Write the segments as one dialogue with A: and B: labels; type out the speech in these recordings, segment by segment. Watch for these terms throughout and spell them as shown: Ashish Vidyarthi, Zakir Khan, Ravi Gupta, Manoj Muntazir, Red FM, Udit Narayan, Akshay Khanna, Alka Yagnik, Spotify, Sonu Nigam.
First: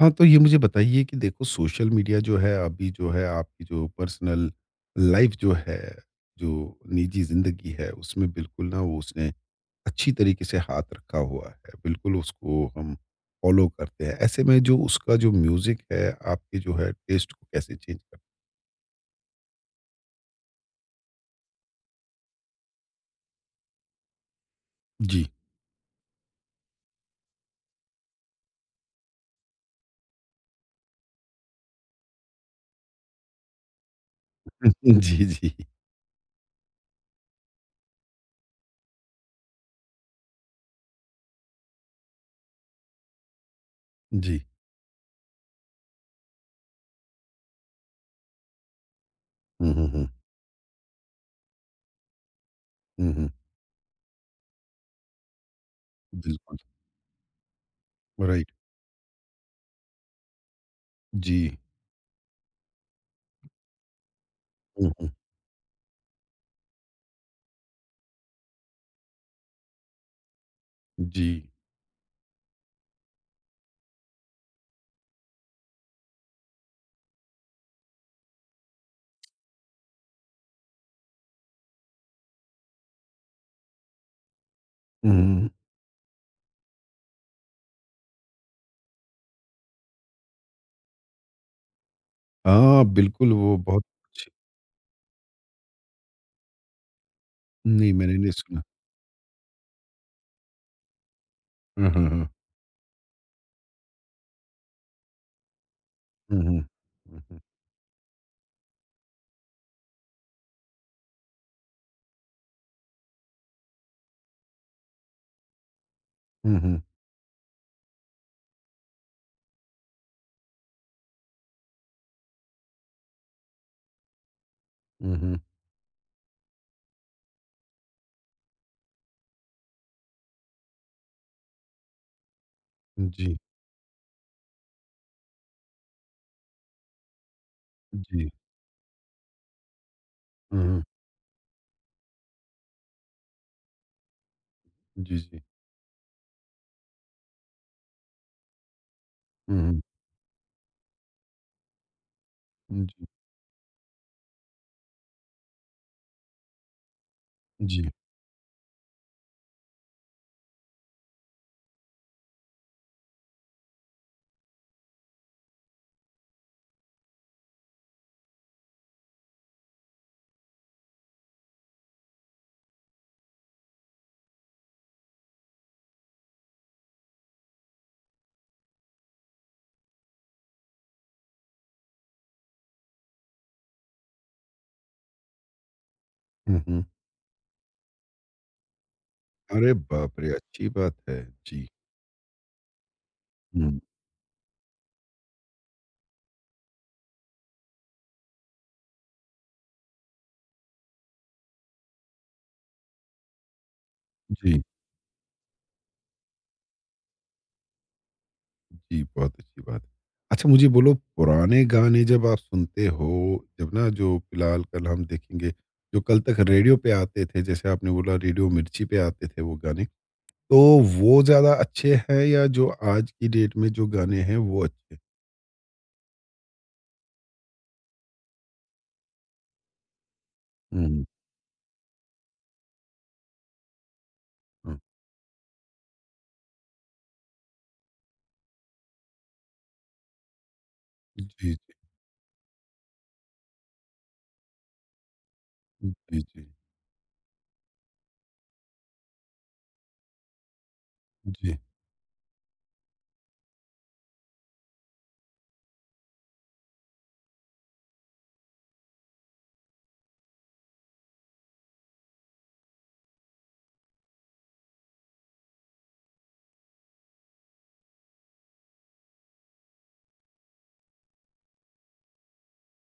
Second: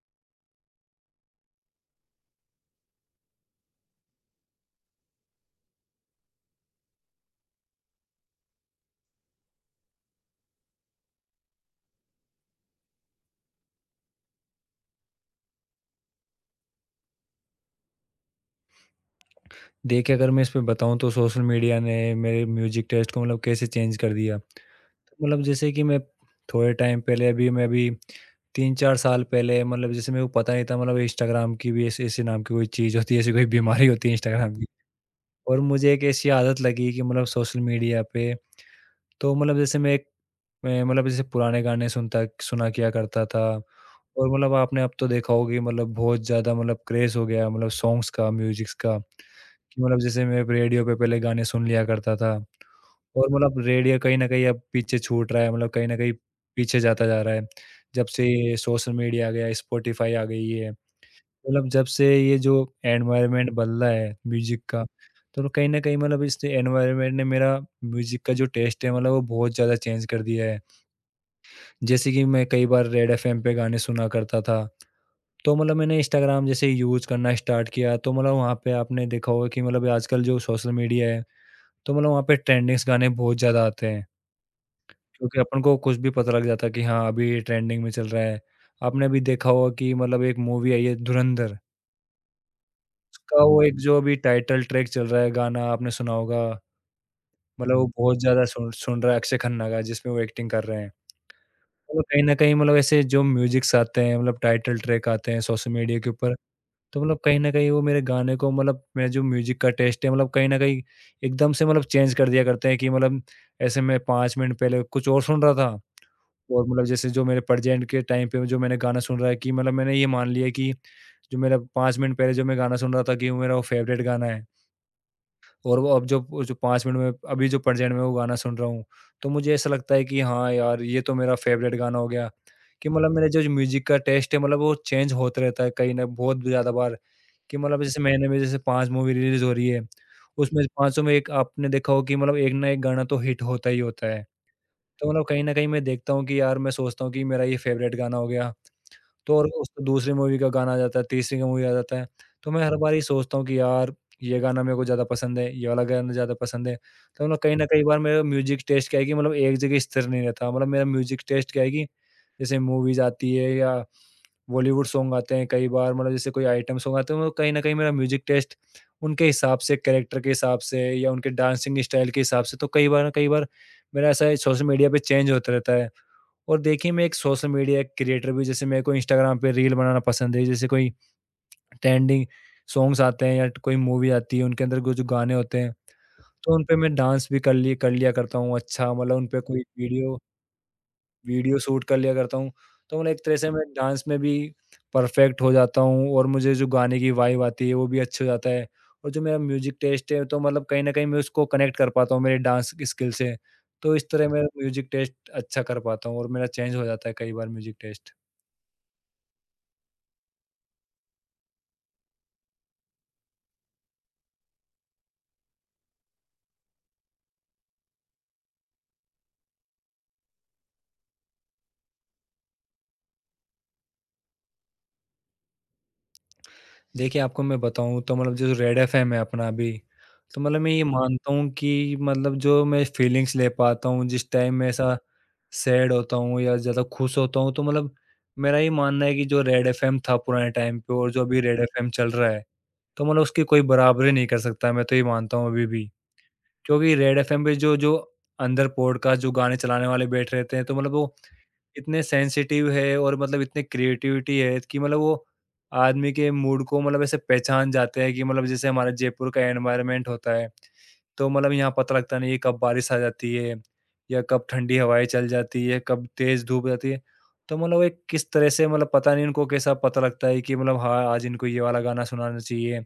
A: हाँ, तो ये मुझे बताइए कि देखो, सोशल मीडिया जो है अभी जो है आपकी जो पर्सनल लाइफ जो है, जो निजी ज़िंदगी है उसमें बिल्कुल ना वो उसने अच्छी तरीके से हाथ रखा हुआ है। बिल्कुल उसको हम फ़ॉलो करते हैं। ऐसे में जो उसका जो म्यूज़िक है आपके जो है टेस्ट को कैसे चेंज कर
B: देखिए, अगर मैं इस पे बताऊँ तो सोशल मीडिया ने मेरे म्यूज़िक टेस्ट को मतलब कैसे चेंज कर दिया।
A: जी।
B: मतलब जैसे कि मैं थोड़े टाइम पहले, अभी मैं अभी 3-4 साल पहले, मतलब जैसे मेरे को पता नहीं था मतलब इंस्टाग्राम की भी ऐसे ऐसे नाम की कोई चीज़ होती है, ऐसी कोई बीमारी होती है इंस्टाग्राम की।
A: जी, जी।
B: और मुझे एक ऐसी आदत लगी कि मतलब सोशल मीडिया पे, तो मतलब जैसे मैं मतलब जैसे पुराने गाने सुनता सुना किया करता था। और
A: जी।
B: मतलब आपने अब तो देखा होगा कि मतलब बहुत ज़्यादा मतलब क्रेज़ हो गया मतलब सॉन्ग्स का, म्यूज़िक्स का। कि
A: हुँ, हुँ,
B: मतलब
A: हुँ।
B: जैसे मैं रेडियो पे पहले गाने सुन लिया करता था
A: हुँ,
B: और
A: हुँ।
B: मतलब रेडियो कहीं न कहीं अब पीछे छूट रहा है, मतलब कहीं न कहीं
A: बिल्कुल,
B: पीछे जाता जा रहा है। जब से
A: राइट।
B: ये सोशल मीडिया आ गया, स्पॉटिफ़ाई आ गई है,
A: जी।
B: मतलब जब से ये जो एनवायरनमेंट बदला है म्यूज़िक का,
A: हुँ, हुँ।
B: तो कहीं न कहीं मतलब इस एनवायरनमेंट ने मेरा म्यूज़िक का जो टेस्ट है मतलब वो बहुत ज़्यादा चेंज कर दिया है।
A: जी।
B: जैसे कि मैं कई बार रेड एफ़एम पे गाने सुना करता था, तो मतलब मैंने इंस्टाग्राम जैसे यूज़ करना स्टार्ट किया, तो मतलब वहाँ पे आपने देखा होगा कि मतलब आजकल जो सोशल मीडिया है तो मतलब वहाँ पे ट्रेंडिंग्स गाने बहुत ज़्यादा आते हैं,
A: हुँ,
B: क्योंकि
A: हुँ।
B: अपन को कुछ भी पता लग जाता है कि हाँ, अभी ये ट्रेंडिंग में चल रहा है। आपने अभी देखा होगा कि मतलब एक मूवी आई है धुरंधर,
A: हाँ, बिल्कुल
B: उसका
A: वो
B: वो एक
A: बहुत
B: जो अभी
A: अच्छी
B: टाइटल ट्रैक चल रहा है गाना आपने सुना होगा, मतलब वो
A: नहीं, मैंने
B: बहुत
A: नहीं
B: ज़्यादा
A: सुना।
B: सुन सुन रहा है अक्षय खन्ना का जिसमें वो एक्टिंग कर रहे हैं।
A: हुँ,
B: मतलब
A: हुँ,
B: कहीं
A: हुँ।
B: न कहीं मतलब ऐसे जो म्यूज़िक्स आते हैं, मतलब टाइटल ट्रैक आते हैं सोशल मीडिया के ऊपर,
A: हुँ, हुँ।
B: तो मतलब
A: हुँ,
B: कहीं
A: हुँ।
B: न कहीं वो मेरे गाने को मतलब मेरा जो म्यूज़िक का टेस्ट है मतलब कहीं न कहीं एकदम से मतलब चेंज कर दिया करते हैं कि मतलब ऐसे मैं 5 मिनट पहले कुछ और सुन रहा था
A: हुँ,
B: और
A: हुँ।
B: मतलब जैसे जो मेरे प्रेज़ेंट के टाइम पे जो मैंने गाना सुन रहा है कि मतलब मैंने ये मान लिया कि जो मेरा 5 मिनट पहले जो मैं गाना सुन रहा था कि वो मेरा वो फ़ेवरेट गाना है
A: हुँ, हुँ।
B: और वो अब जो वो जो 5 मिनट में अभी जो प्रेज़ेंट में वो गाना सुन रहा हूँ, तो मुझे ऐसा लगता है कि हाँ यार, ये तो मेरा फ़ेवरेट गाना हो गया। कि मतलब मेरा
A: जी,
B: जो म्यूज़िक का टेस्ट है मतलब वो चेंज होता रहता है कहीं न बहुत ज़्यादा बार, कि मतलब जैसे महीने
A: जी।
B: में जैसे 5 मूवी रिलीज़ हो रही है, उसमें
A: हुँ,
B: से
A: हुँ।
B: पाँचों में एक आपने देखा हो कि मतलब एक ना एक गाना तो हिट होता ही होता है। तो
A: जी,
B: मतलब
A: जी।
B: कहीं न कहीं मैं देखता हूँ कि यार मैं सोचता हूँ कि मेरा ये फ़ेवरेट गाना हो गया, तो और
A: हुँ, हुँ।
B: उसमें दूसरी मूवी का गाना आ जाता है, तीसरी का मूवी आ जाता है। तो मैं हर बार ये
A: जी,
B: सोचता हूँ कि यार ये गाना मेरे को ज़्यादा पसंद है, ये वाला गाना ज़्यादा पसंद है। तो मतलब कहीं न कहीं
A: जी।
B: बार मेरा म्यूज़िक टेस्ट क्या है कि मतलब एक जगह स्थिर नहीं रहता। मतलब मेरा म्यूज़िक टेस्ट क्या है कि जैसे मूवीज़ आती है या बॉलीवुड सॉन्ग आते हैं कई बार मतलब जैसे कोई आइटम सॉन्ग आते हैं, वो कहीं न कहीं मेरा म्यूज़िक टेस्ट उनके हिसाब से, कैरेक्टर के हिसाब से या उनके डांसिंग स्टाइल के हिसाब से, तो कई बार न कई बार मेरा ऐसा है सोशल मीडिया पे चेंज होता रहता है। और देखिए, मैं एक सोशल मीडिया क्रिएटर भी, जैसे मेरे को इंस्टाग्राम पे रील बनाना पसंद है, जैसे कोई ट्रेंडिंग सॉन्ग्स आते हैं या कोई मूवी आती है उनके अंदर कुछ गाने होते हैं, तो
A: हुँ,
B: उन पे
A: हुँ।
B: मैं डांस भी कर लिया करता हूँ, अच्छा मतलब उन पे कोई
A: अरे
B: वीडियो
A: बाप रे! अच्छी बात है।
B: वीडियो
A: जी।
B: शूट कर लिया करता हूँ। तो मतलब एक तरह से मैं
A: हुँ।
B: डांस में भी परफेक्ट हो जाता हूँ और मुझे जो गाने की वाइब आती है वो भी अच्छी हो जाता है, और जो मेरा म्यूजिक टेस्ट है तो मतलब कहीं ना कहीं मैं उसको कनेक्ट कर पाता हूँ मेरे डांस स्किल से, तो इस तरह मेरा
A: जी,
B: म्यूजिक टेस्ट अच्छा कर पाता हूँ और मेरा चेंज हो जाता है कई बार म्यूजिक टेस्ट।
A: जी, बहुत अच्छी बात है। अच्छा मुझे बोलो, पुराने गाने जब आप सुनते हो, जब ना जो फ़िलहाल कल हम देखेंगे, जो कल तक रेडियो पे आते थे, जैसे आपने बोला रेडियो मिर्ची पे आते थे वो गाने, तो वो ज़्यादा अच्छे हैं या जो आज की डेट में जो गाने हैं वो अच्छे हैं?
B: देखिए, आपको मैं बताऊँ तो मतलब जो रेड एफ़एम है अपना अभी, तो मतलब मैं ये
A: हुँ,
B: हुँ।
A: हुँ।
B: मानता हूँ कि मतलब जो मैं फीलिंग्स ले पाता हूँ, जिस टाइम मैं
A: हुँ।
B: ऐसा सैड होता हूँ या ज़्यादा खुश होता हूँ, तो मतलब मेरा ये मानना है कि जो रेड एफ़एम था पुराने टाइम पे और जो अभी
A: जी, जी।
B: रेड एफ़एम चल रहा है, तो मतलब उसकी कोई बराबरी नहीं कर सकता, मैं तो ये मानता हूँ अभी भी।
A: जी, जी।
B: क्योंकि रेड एफ़एम पे जो जो अंदर पॉडकास्ट जो गाने चलाने वाले बैठ रहते हैं, तो मतलब वो
A: जी।
B: इतने सेंसिटिव है और मतलब इतने क्रिएटिविटी है कि मतलब वो आदमी के मूड को मतलब ऐसे पहचान जाते हैं, कि मतलब जैसे हमारा जयपुर का एनवायरनमेंट होता है, तो मतलब यहाँ पता लगता नहीं है कब बारिश आ जाती है या कब ठंडी हवाएं चल जाती है, कब तेज धूप जाती है। तो मतलब वो एक किस तरह से मतलब पता नहीं इनको कैसा पता लगता है कि मतलब हाँ, आज इनको ये वाला गाना सुनाना चाहिए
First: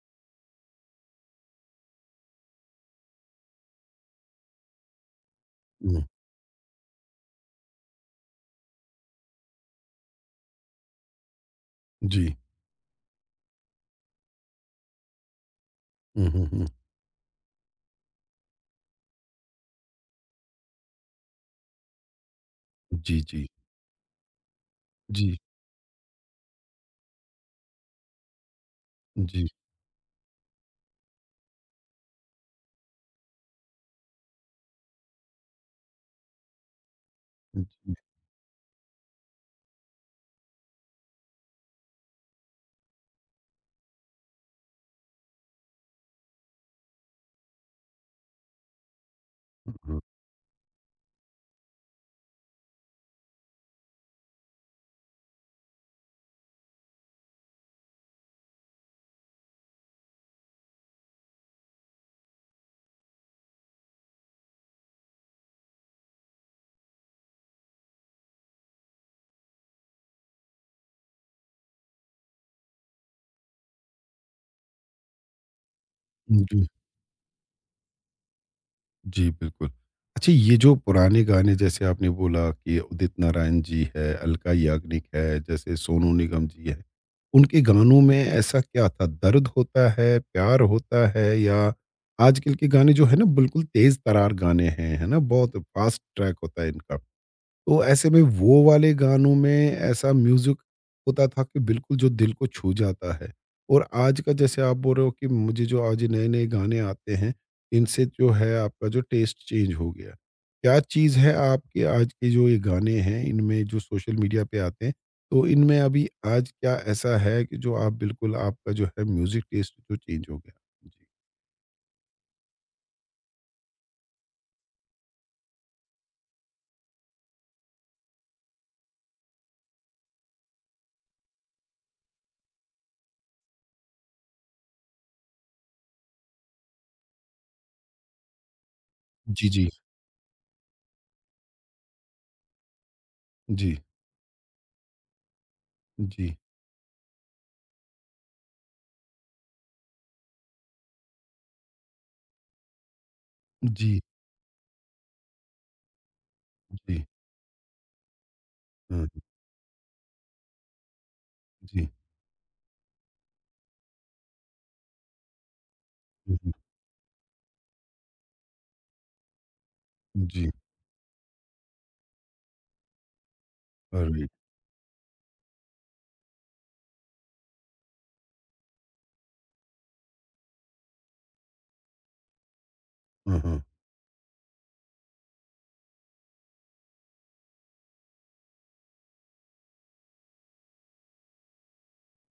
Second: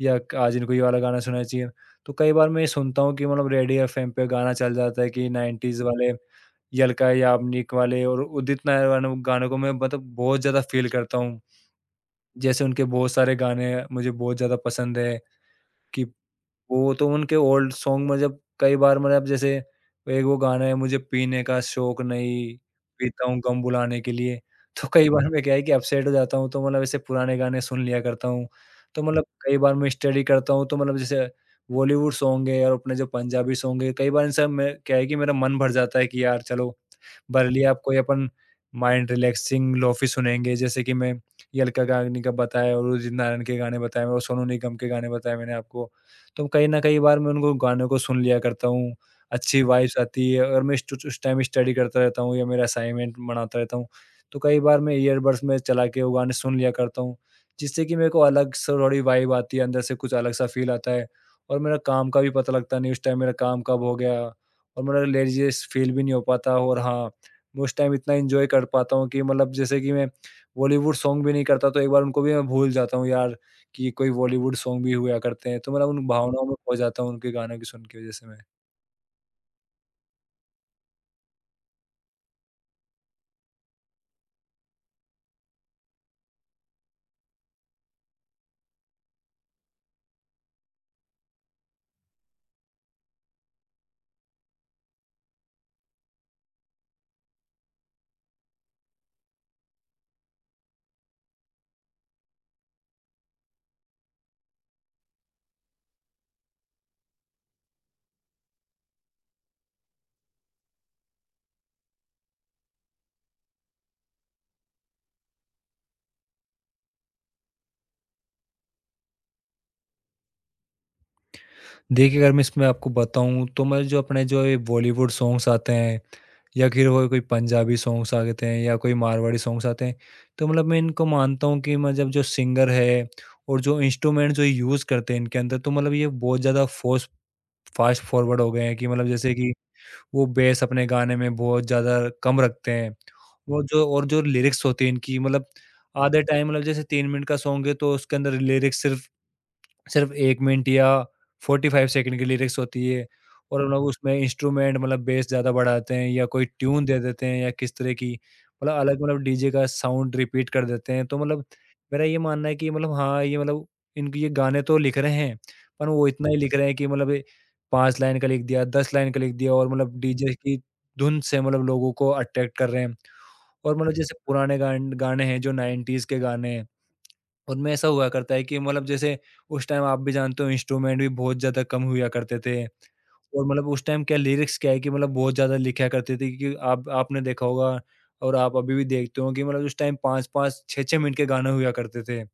B: या आज इनको ये वाला गाना सुनना चाहिए। तो कई बार मैं ये सुनता हूँ कि मतलब रेडियो एफएम पे गाना चल जाता है कि 90s
A: हुँ,
B: वाले, यलका याबनिक वाले और उदित नारायण वाले गानों को मैं मतलब बहुत ज़्यादा फ़ील करता हूँ।
A: जी।
B: जैसे उनके बहुत सारे गाने मुझे बहुत ज़्यादा पसंद है कि
A: हुँ, हुँ, हुँ।
B: वो तो उनके ओल्ड सॉन्ग, मतलब कई बार मतलब जैसे एक वो गाना है, मुझे पीने का शौक नहीं,
A: जी,
B: पीता हूँ
A: जी।
B: गम भुलाने के लिए। तो कई बार
A: जी,
B: मैं क्या है कि अपसेट हो जाता हूँ, तो मतलब ऐसे पुराने गाने सुन लिया करता हूँ। तो मतलब
A: जी,
B: कई बार मैं स्टडी करता हूँ, तो मतलब जैसे बॉलीवुड सॉन्ग है और अपने जो पंजाबी सॉन्ग है, कई बार इन सब में क्या है कि मेरा मन भर जाता है कि यार चलो, भले आप
A: जी।
B: कोई अपन माइंड रिलैक्सिंग लोफी सुनेंगे। जैसे कि मैं ये अलका याग्निक का बताया और उदित नारायण के गाने बताए और सोनू निगम के गाने बताए मैंने आपको। तो कहीं न कहीं बार मैं उनको गानों को सुन लिया करता हूँ, अच्छी
A: हुँ,
B: वाइब्स
A: हुँ।
B: आती है और मैं स्टुच उस टाइम स्टडी करता रहता हूँ या मेरा असाइनमेंट बनाता रहता हूँ। तो कई बार मैं ईयरबड्स में चला के वो गाने सुन लिया करता हूँ, जिससे कि मेरे को अलग से थोड़ी वाइब आती है, अंदर से कुछ अलग सा फ़ील आता है और मेरा काम का भी पता लगता नहीं उस टाइम मेरा काम कब हो गया और मेरा लेज़ीएस फ़ील भी नहीं हो पाता। और हाँ, मैं उस टाइम इतना एन्जॉय कर पाता हूँ कि मतलब जैसे कि मैं बॉलीवुड सॉन्ग भी नहीं करता, तो एक बार उनको भी मैं भूल जाता हूँ यार कि कोई बॉलीवुड सॉन्ग भी हुआ करते हैं, तो मतलब उन भावनाओं में
A: जी,
B: खो जाता हूँ उनके गानों की सुन के वजह से मैं।
A: जी, बिल्कुल। अच्छा, ये जो पुराने गाने जैसे आपने बोला कि उदित नारायण जी है, अलका याग्निक है, जैसे सोनू निगम जी है, उनके गानों में ऐसा क्या था? दर्द होता है, प्यार होता है या आजकल के गाने जो है ना बिल्कुल तेज़ तरार गाने हैं, है ना? बहुत फ़ास्ट ट्रैक होता है इनका। तो ऐसे में वो वाले गानों में ऐसा म्यूज़िक होता था कि बिल्कुल जो दिल को छू जाता है। और आज का जैसे आप बोल रहे हो कि मुझे जो आज नए-नए गाने आते हैं, इनसे जो है आपका जो टेस्ट चेंज हो गया। क्या चीज़ है आपके आज के जो ये गाने हैं, इनमें जो सोशल मीडिया पे आते हैं, तो इनमें अभी आज क्या ऐसा है कि जो आप बिल्कुल आपका जो है म्यूज़िक टेस्ट जो चेंज हो गया? जी।
B: देखिए, अगर मैं इसमें आपको बताऊँ तो मैं जो अपने जो ये बॉलीवुड सॉन्ग्स आते हैं या फिर वो कोई पंजाबी सॉन्ग्स आ जाते हैं या कोई मारवाड़ी सॉन्ग्स आते हैं, तो मतलब मैं इनको मानता हूँ कि मतलब जो सिंगर है और जो इंस्ट्रूमेंट जो यूज़ करते हैं इनके अंदर, तो मतलब ये बहुत ज़्यादा फोस फास्ट फॉरवर्ड हो गए हैं कि मतलब जैसे
A: जी,
B: कि
A: जी।
B: वो बेस अपने गाने में बहुत ज़्यादा कम रखते हैं। वो
A: जी,
B: जो और जो लिरिक्स होती हैं इनकी मतलब आधे टाइम, मतलब जैसे 3 मिनट का सॉन्ग है तो उसके अंदर लिरिक्स सिर्फ सिर्फ 1 मिनट या 45 सेकंड की लिरिक्स होती है, और लोग
A: जी,
B: उसमें इंस्ट्रूमेंट मतलब बेस ज़्यादा बढ़ाते हैं या कोई ट्यून दे देते हैं या किस तरह की मतलब अलग
A: हाँ,
B: मतलब
A: जी, जी। हाँ,
B: डीजे का साउंड रिपीट कर देते हैं। तो मतलब
A: जी।
B: मेरा ये मानना है कि मतलब हाँ, ये मतलब इनके ये गाने तो लिख रहे हैं, पर वो इतना ही
A: हुँ, हुँ।
B: लिख रहे हैं कि मतलब ए 5 लाइन का लिख दिया, 10 लाइन का लिख दिया और मतलब डीजे
A: जी,
B: की धुन से मतलब लोगों को अट्रैक्ट कर रहे हैं। और मतलब जैसे
A: राइट।
B: पुराने गाने हैं जो 90s के गाने हैं, उनमें ऐसा हुआ करता है कि मतलब जैसे उस टाइम आप भी जानते हो इंस्ट्रूमेंट भी बहुत ज़्यादा कम हुआ करते थे,
A: हाँ,
B: और
A: हाँ।
B: मतलब उस टाइम क्या लिरिक्स क्या है कि मतलब बहुत ज़्यादा लिखा करते थे कि आप आपने देखा होगा और आप अभी भी देखते हो कि मतलब उस टाइम 5-5 6-6 मिनट के गाने हुआ करते थे।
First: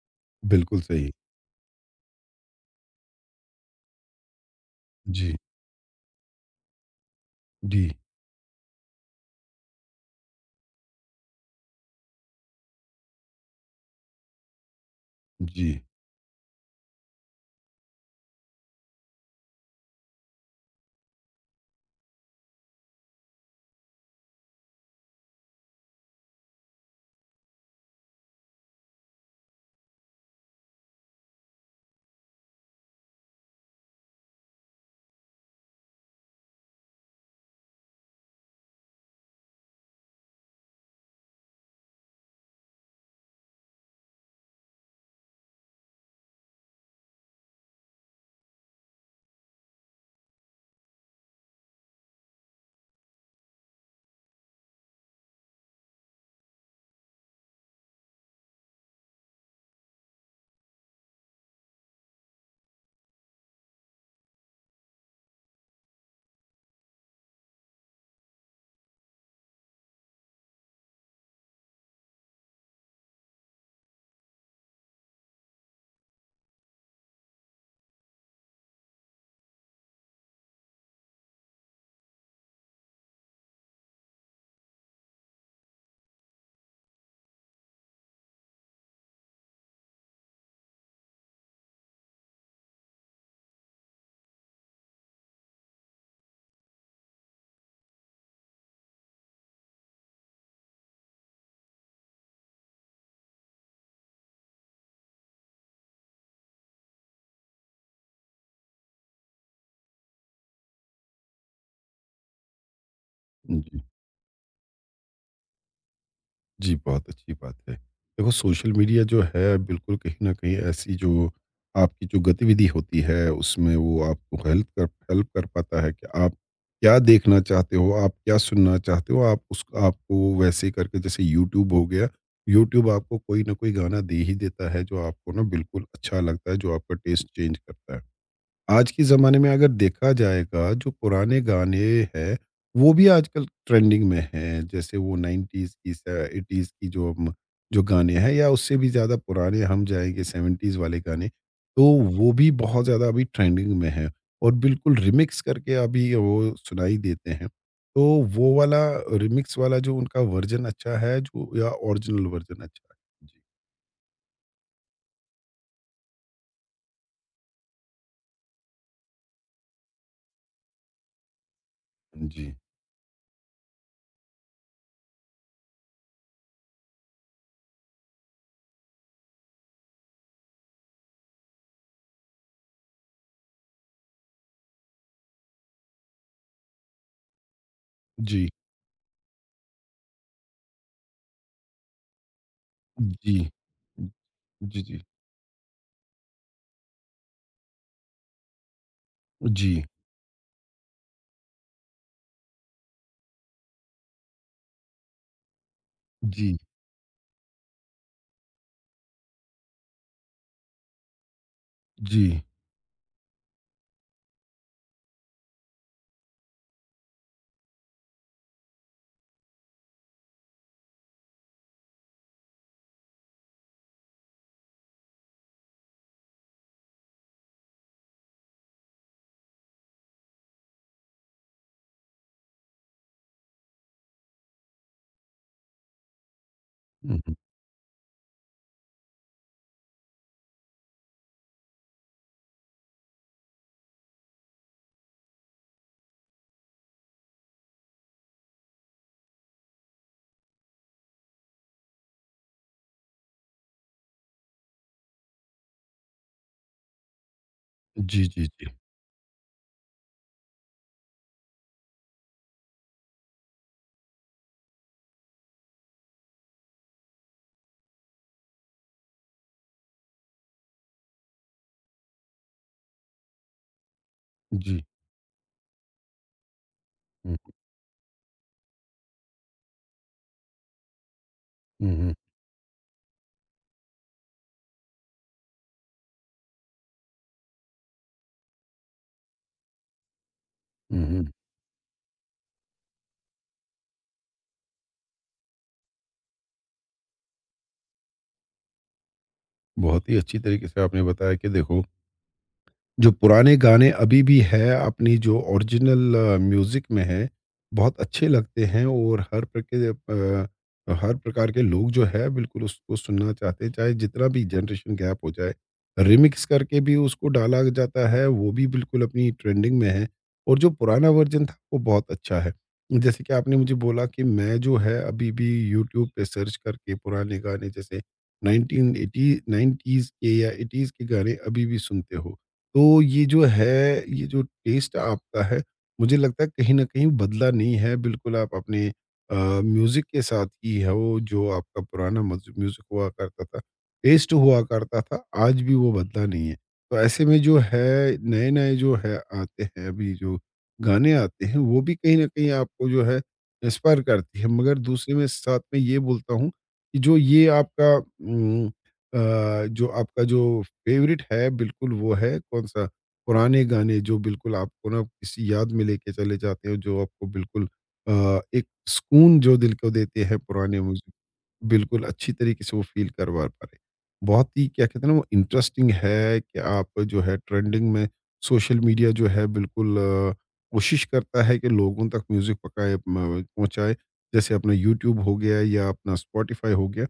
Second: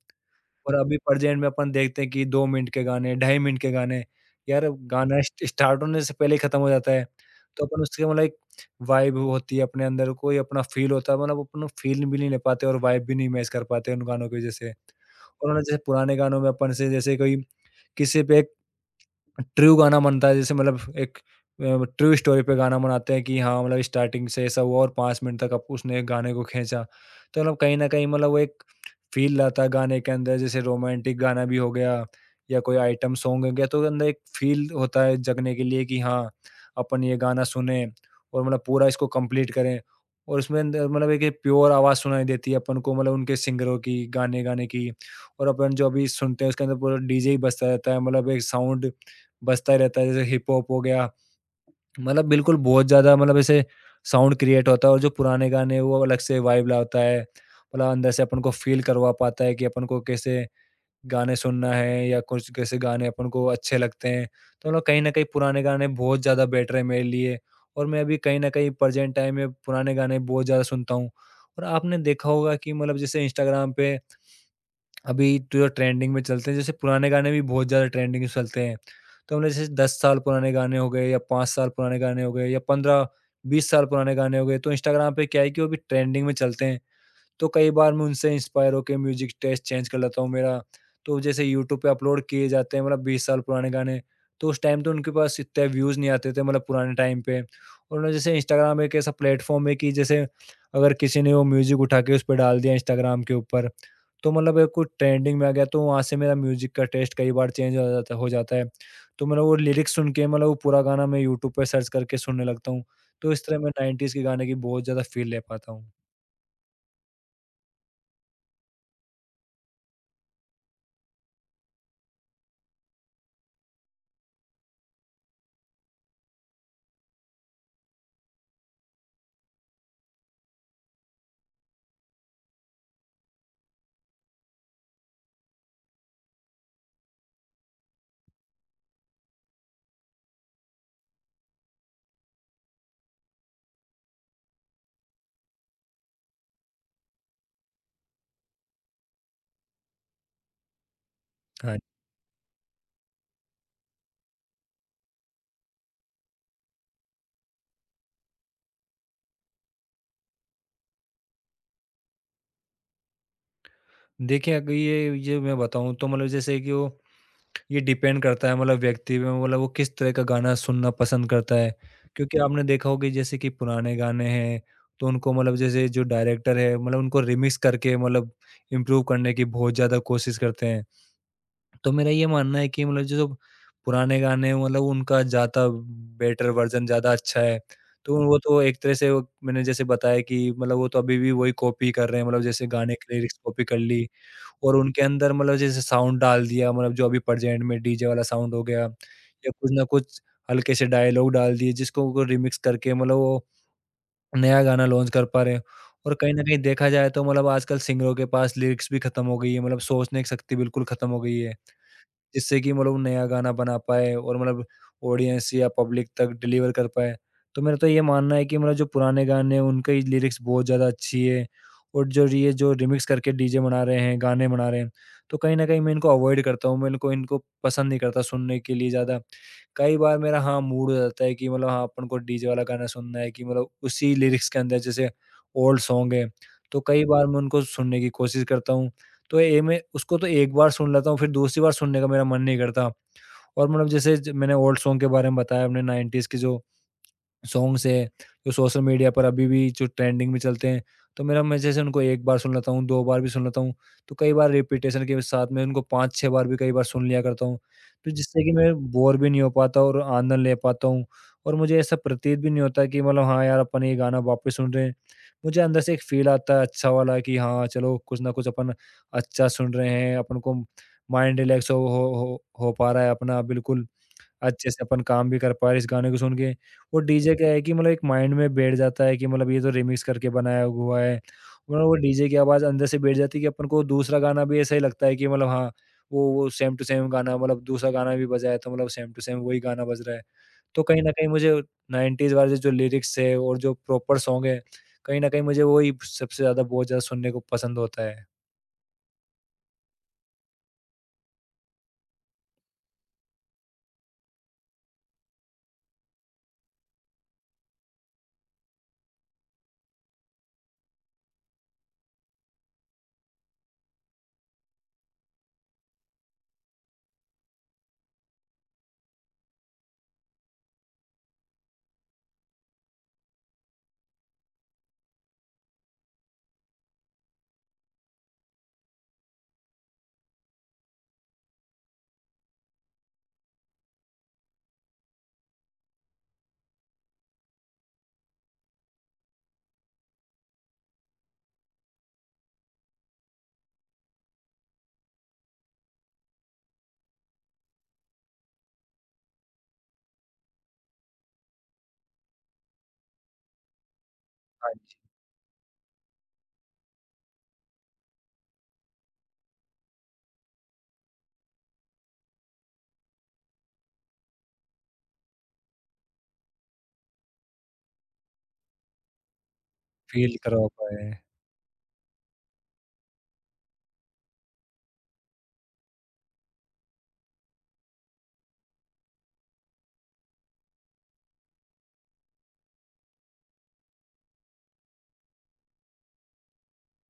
B: और
A: बिल्कुल
B: अभी
A: सही।
B: प्रेज़ेंट में अपन देखते हैं कि 2 मिनट के गाने, 2.5 मिनट के गाने, यार गाना
A: जी,
B: स्टार्ट होने से पहले ही ख़त्म हो जाता है। तो अपन
A: जी,
B: उसके एक वाइब होती है अपने अंदर, कोई अपना फ़ील होता है मतलब अपन फ़ील भी नहीं ले पाते और वाइब भी नहीं मैच कर पाते उन गानों की वज़ह से। और मतलब
A: जी,
B: जैसे पुराने गानों में अपन से जैसे कोई किसी पे ट्रू गाना बनता है जैसे अ, ट्रू स्टोरी पे गाना बनाते हैं कि हाँ, मतलब स्टार्टिंग से ऐसा हुआ और 5 मिनट तक अब उसने गाने को खींचा। तो मतलब कहीं न कहीं मतलब वो एक फ़ील लाता है गाने के अंदर, जैसे रोमांटिक गाना भी हो गया या कोई आइटम सॉन्ग हो गया, तो अंदर एक फ़ील होता है जगने के लिए कि हाँ, अपन ये गाना सुने और मतलब पूरा इसको कंप्लीट करें। और उसमें अंदर मतलब एक ये प्योर आवाज़ सुनाई देती है अपन को मतलब उनके सिंगरों की, गाने गाने की। और अपन जो अभी सुनते हैं उसके अंदर पूरा डीजे ही बजता रहता है, मतलब एक साउंड बजता ही रहता है, जैसे हिप हॉप हो गया, मतलब बिल्कुल बहुत ज़्यादा मतलब ऐसे साउंड क्रिएट होता है। और जो पुराने गाने हैं, वो अलग से वाइब लाता है। मतलब अंदर से अपन को फ़ील करवा पाता है कि अपन को कैसे गाने सुनना है या कुछ कैसे गाने अपन को अच्छे लगते हैं। तो मतलब कहीं न कहीं पुराने गाने बहुत ज़्यादा बेटर है मेरे लिए, और मैं अभी कहीं न कहीं प्रेज़ेंट टाइम में पुराने गाने बहुत ज़्यादा सुनता हूँ। और आपने देखा होगा कि मतलब जैसे इंस्टाग्राम पे अभी तो जो ट्रेंडिंग में चलते हैं, जैसे पुराने गाने भी बहुत ज़्यादा ट्रेंडिंग में चलते हैं। तो हमने जैसे 10 साल पुराने गाने हो गए या 5 साल पुराने गाने हो गए या 15-20 साल पुराने गाने हो गए, तो इंस्टाग्राम पे क्या है कि वो भी ट्रेंडिंग में चलते हैं। तो कई बार मैं उनसे इंस्पायर होके म्यूज़िक टेस्ट चेंज कर लेता हूँ मेरा। तो जैसे यूट्यूब पे अपलोड किए जाते हैं मतलब 20 साल पुराने गाने, तो उस टाइम तो उनके पास इतने व्यूज़ नहीं आते थे मतलब पुराने टाइम पे। और ना जैसे इंस्टाग्राम एक ऐसा प्लेटफ़ॉर्म है कि जैसे अगर किसी ने वो म्यूज़िक उठा के उस पे डाल दिया इंस्टाग्राम के ऊपर, तो कुछ ट्रेंडिंग में आ गया तो वहाँ से मेरा म्यूज़िक का टेस्ट कई बार चेंज हो जाता है। तो मतलब वो लिरिक्स सुन के मतलब वो पूरा गाना मैं यूट्यूब पे सर्च करके सुनने लगता हूँ। तो इस तरह मैं
A: जी,
B: 90s के गाने की बहुत ज़्यादा फ़ील ले पाता हूँ।
A: जी, बहुत अच्छी बात है। देखो, सोशल मीडिया जो है बिल्कुल कहीं न कहीं ऐसी जो आपकी जो गतिविधि होती है उसमें वो आपको हेल्प कर पाता है कि आप क्या देखना चाहते हो, आप क्या सुनना चाहते हो, आप उस आपको वैसे ही करके जैसे यूट्यूब हो गया, यूट्यूब आपको कोई ना कोई गाना दे ही देता है जो आपको ना बिल्कुल अच्छा लगता है, जो आपका टेस्ट चेंज करता है। आज के ज़माने में अगर देखा जाएगा जो पुराने गाने हैं, वो भी आजकल ट्रेंडिंग में हैं। जैसे वो 90s की स 80s की जो हम जो गाने हैं या उससे भी ज़्यादा पुराने हम जाएँगे 70s वाले गाने,
B: हाँ।
A: तो वो भी बहुत ज़्यादा अभी ट्रेंडिंग में हैं और बिल्कुल रिमिक्स करके अभी वो सुनाई देते हैं। तो वो वाला रिमिक्स वाला जो उनका वर्ज़न अच्छा है जो या ओरिजिनल वर्ज़न अच्छा है? जी,
B: देखिए, अगर ये मैं बताऊँ तो मतलब जैसे कि वो ये डिपेंड करता है मतलब व्यक्ति पे, मतलब वो किस तरह का गाना सुनना पसंद करता है। क्योंकि
A: जी,
B: आपने देखा होगा कि जैसे कि पुराने गाने हैं तो उनको मतलब जैसे जो डायरेक्टर है, मतलब उनको रिमिक्स करके मतलब इम्प्रूव करने की बहुत ज़्यादा कोशिश करते हैं। तो मेरा ये मानना है कि मतलब जो जो पुराने गाने हैं मतलब उनका ज़्यादा बेटर वर्ज़न ज़्यादा अच्छा है। तो वो
A: जी,
B: तो एक तरह से वो मैंने जैसे बताया कि मतलब वो तो अभी भी वही कॉपी कर रहे हैं, मतलब जैसे गाने के लिरिक्स
A: जी,
B: कॉपी कर ली और
A: जी,
B: उनके
A: जी,
B: अंदर मतलब जैसे साउंड डाल दिया, मतलब जो अभी प्रेजेंट में डीजे वाला साउंड हो गया या कुछ ना
A: जी,
B: कुछ हल्के से डायलॉग डाल दिए जिसको वो रिमिक्स करके मतलब वो नया गाना लॉन्च कर पा रहे हैं। और कहीं न
A: जी,
B: कहीं देखा जाए तो मतलब आजकल सिंगरों के पास लिरिक्स भी खत्म हो गई है, मतलब सोचने की शक्ति बिल्कुल खत्म हो गई है।
A: जी।
B: जिससे कि मतलब नया गाना बना पाए और मतलब ऑडियंस या पब्लिक तक डिलीवर कर पाए। तो मेरा तो ये मानना है कि मतलब जो पुराने गाने हैं उनकी लिरिक्स बहुत ज़्यादा अच्छी है और जो रि ये जो रिमिक्स करके डीजे बना रहे हैं, गाने बना रहे हैं, तो कहीं न कहीं मैं इनको अवॉइड करता हूँ, मैं इनको इनको पसंद नहीं करता सुनने के लिए ज़्यादा। कई बार मेरा हाँ, मूड हो जाता है कि मतलब हाँ, अपन को डीजे वाला गाना सुनना है कि मतलब उसी लिरिक्स के अंदर, जैसे ओल्ड सॉन्ग है, तो कई
A: हुँ,
B: बार
A: हुँ।
B: मैं उनको सुनने की कोशिश करता हूँ। तो ये मैं उसको तो एक बार सुन लेता हूँ, फिर दूसरी बार सुनने का मेरा मन नहीं करता। और मतलब जैसे ज मैंने ओल्ड सॉन्ग के बारे में बताया, हमने 90s की जो सॉन्ग्स है जो सोशल मीडिया पर अभी भी जो ट्रेंडिंग में चलते हैं, तो मेरा मैं जैसे उनको एक बार सुन लेता हूँ, 2 बार भी सुन लेता हूँ, तो कई बार रिपीटेशन के साथ में उनको 5-6 बार भी कई बार सुन लिया करता हूँ। तो
A: जी,
B: जिससे
A: जी,
B: कि
A: जी।
B: मैं बोर भी नहीं हो पाता और आनंद ले पाता हूँ, और मुझे ऐसा प्रतीत भी नहीं होता कि मतलब हाँ, यार अपन ये गाना वापस सुन रहे हैं। मुझे अंदर से एक फ़ील आता है अच्छा वाला कि हाँ, चलो कुछ ना कुछ अपन अच्छा सुन रहे हैं, अपन को माइंड रिलैक्स हो पा रहा है अपना बिल्कुल। अच्छे
A: जी।
B: से अपन काम भी कर पा रहे हैं इस गाने को सुन के। वो डीजे
A: हुँ,
B: क्या है कि मतलब एक माइंड में बैठ जाता है कि मतलब ये तो रिमिक्स करके बनाया हुआ है। मतलब वो
A: हुँ, हुँ,
B: डीजे की आवाज़ अंदर से बैठ जाती है कि अपन को दूसरा गाना भी ऐसा ही लगता है कि मतलब हाँ, वो सेम टू सेम गाना, मतलब दूसरा गाना भी बजाया तो मतलब सेम टू सेम वही गाना बज रहा है। तो कहीं
A: हुँ,
B: न कहीं
A: हुँ।
B: मुझे 90s वाले जो लिरिक्स है और जो प्रॉपर सॉन्ग है, कहीं न कहीं मुझे वही सबसे ज़्यादा बहुत ज़्यादा सुनने को पसंद होता है।
A: बहुत ही अच्छी तरीके से आपने बताया कि देखो, जो पुराने गाने अभी भी है, अपनी जो ओरिजिनल म्यूज़िक में है, बहुत अच्छे लगते हैं और हर प्रक हर प्रकार के लोग जो है बिल्कुल उसको सुनना चाहते हैं, चाहे जितना भी जनरेशन गैप हो जाए। रिमिक्स करके भी उसको डाला जाता है, वो भी बिल्कुल अपनी ट्रेंडिंग में है और जो पुराना वर्ज़न था, वो बहुत अच्छा है। जैसे कि आपने मुझे बोला कि मैं जो है अभी भी यूट्यूब पे सर्च करके पुराने गाने जैसे 1980 90s के या 80s के गाने अभी भी सुनते हो। तो ये जो है, ये जो टेस्ट आपका है, मुझे लगता है कहीं न कहीं बदला नहीं है, बिल्कुल आप अपने अ, म्यूज़िक के साथ ही हो, जो आपका पुराना मज म्यूज़िक हुआ करता था, टेस्ट हुआ करता था, आज भी वो बदला नहीं है। तो ऐसे में जो है, नए-नए जो है आते हैं, अभी जो गाने आते हैं, वो भी कहीं न कहीं आपको जो है, इंस्पायर करती है।
B: हाँ
A: मगर
B: जी,
A: दूसरे में साथ में ये बोलता हूँ, कि जो ये आपका अ, जो आपका जो फ़ेवरेट है बिल्कुल वो है कौन-सा? पुराने गाने जो बिल्कुल आपको ना किसी याद में लेके चले जाते हो, जो आपको बिल्कुल एक सुकून जो दिल को देते
B: फ़ील
A: हैं,
B: करवा
A: पुराने
B: पाए।
A: म्यूज़िक, बिल्कुल अच्छी तरीके से वो फ़ील करवा पा रहे। बहुत ही क्या कहते हैं ना, वो इंटरेस्टिंग है कि आप जो है ट्रेंडिंग में, सोशल मीडिया जो है बिल्कुल कोशिश करता है कि लोगों तक म्यूज़िक पकाए म पहुँचाए। जैसे अपना यूट्यूब हो गया या अपना स्पॉटिफ़ाई हो गया।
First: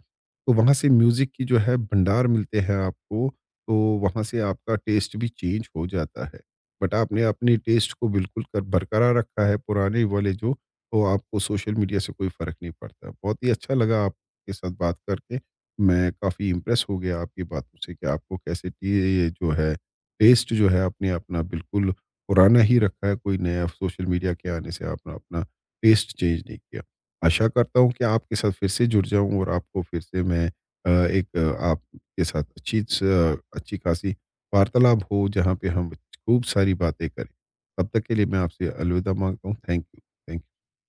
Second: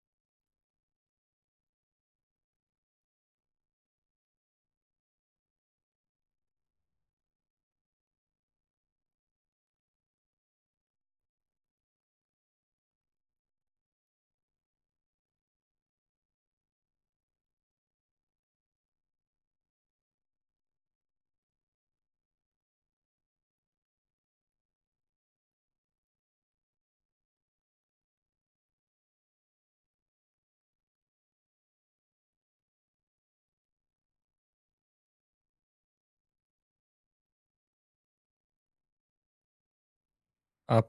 A: तो वहाँ से म्यूज़िक की जो है भंडार मिलते हैं आपको, तो वहाँ से आपका टेस्ट भी चेंज हो जाता है। बट आपने अपने टेस्ट को बिल्कुल कर बरकरार रखा है पुराने वाले जो, तो आपको सोशल मीडिया से कोई फ़र्क नहीं पड़ता। बहुत ही अच्छा लगा आपके साथ बात करके। मैं काफ़ी इम्प्रेस हो गया आपकी बातों से कि आपको कैसे टी- ये जो है टेस्ट जो है आपने अपना बिल्कुल पुराना ही रखा है, कोई नया सोशल मीडिया के आने से आपने अपना टेस्ट चेंज नहीं किया। आशा करता हूँ कि आपके साथ फिर से जुड़ जाऊँ और आपको फिर से मैं एक आपके साथ अच्छी स- अच्छी खासी वार्तालाप हो, जहाँ पे हम खूब सारी बातें करें। तब तक के लिए मैं आपसे अलविदा मांगता हूँ। Thank you. थैंक
B: आप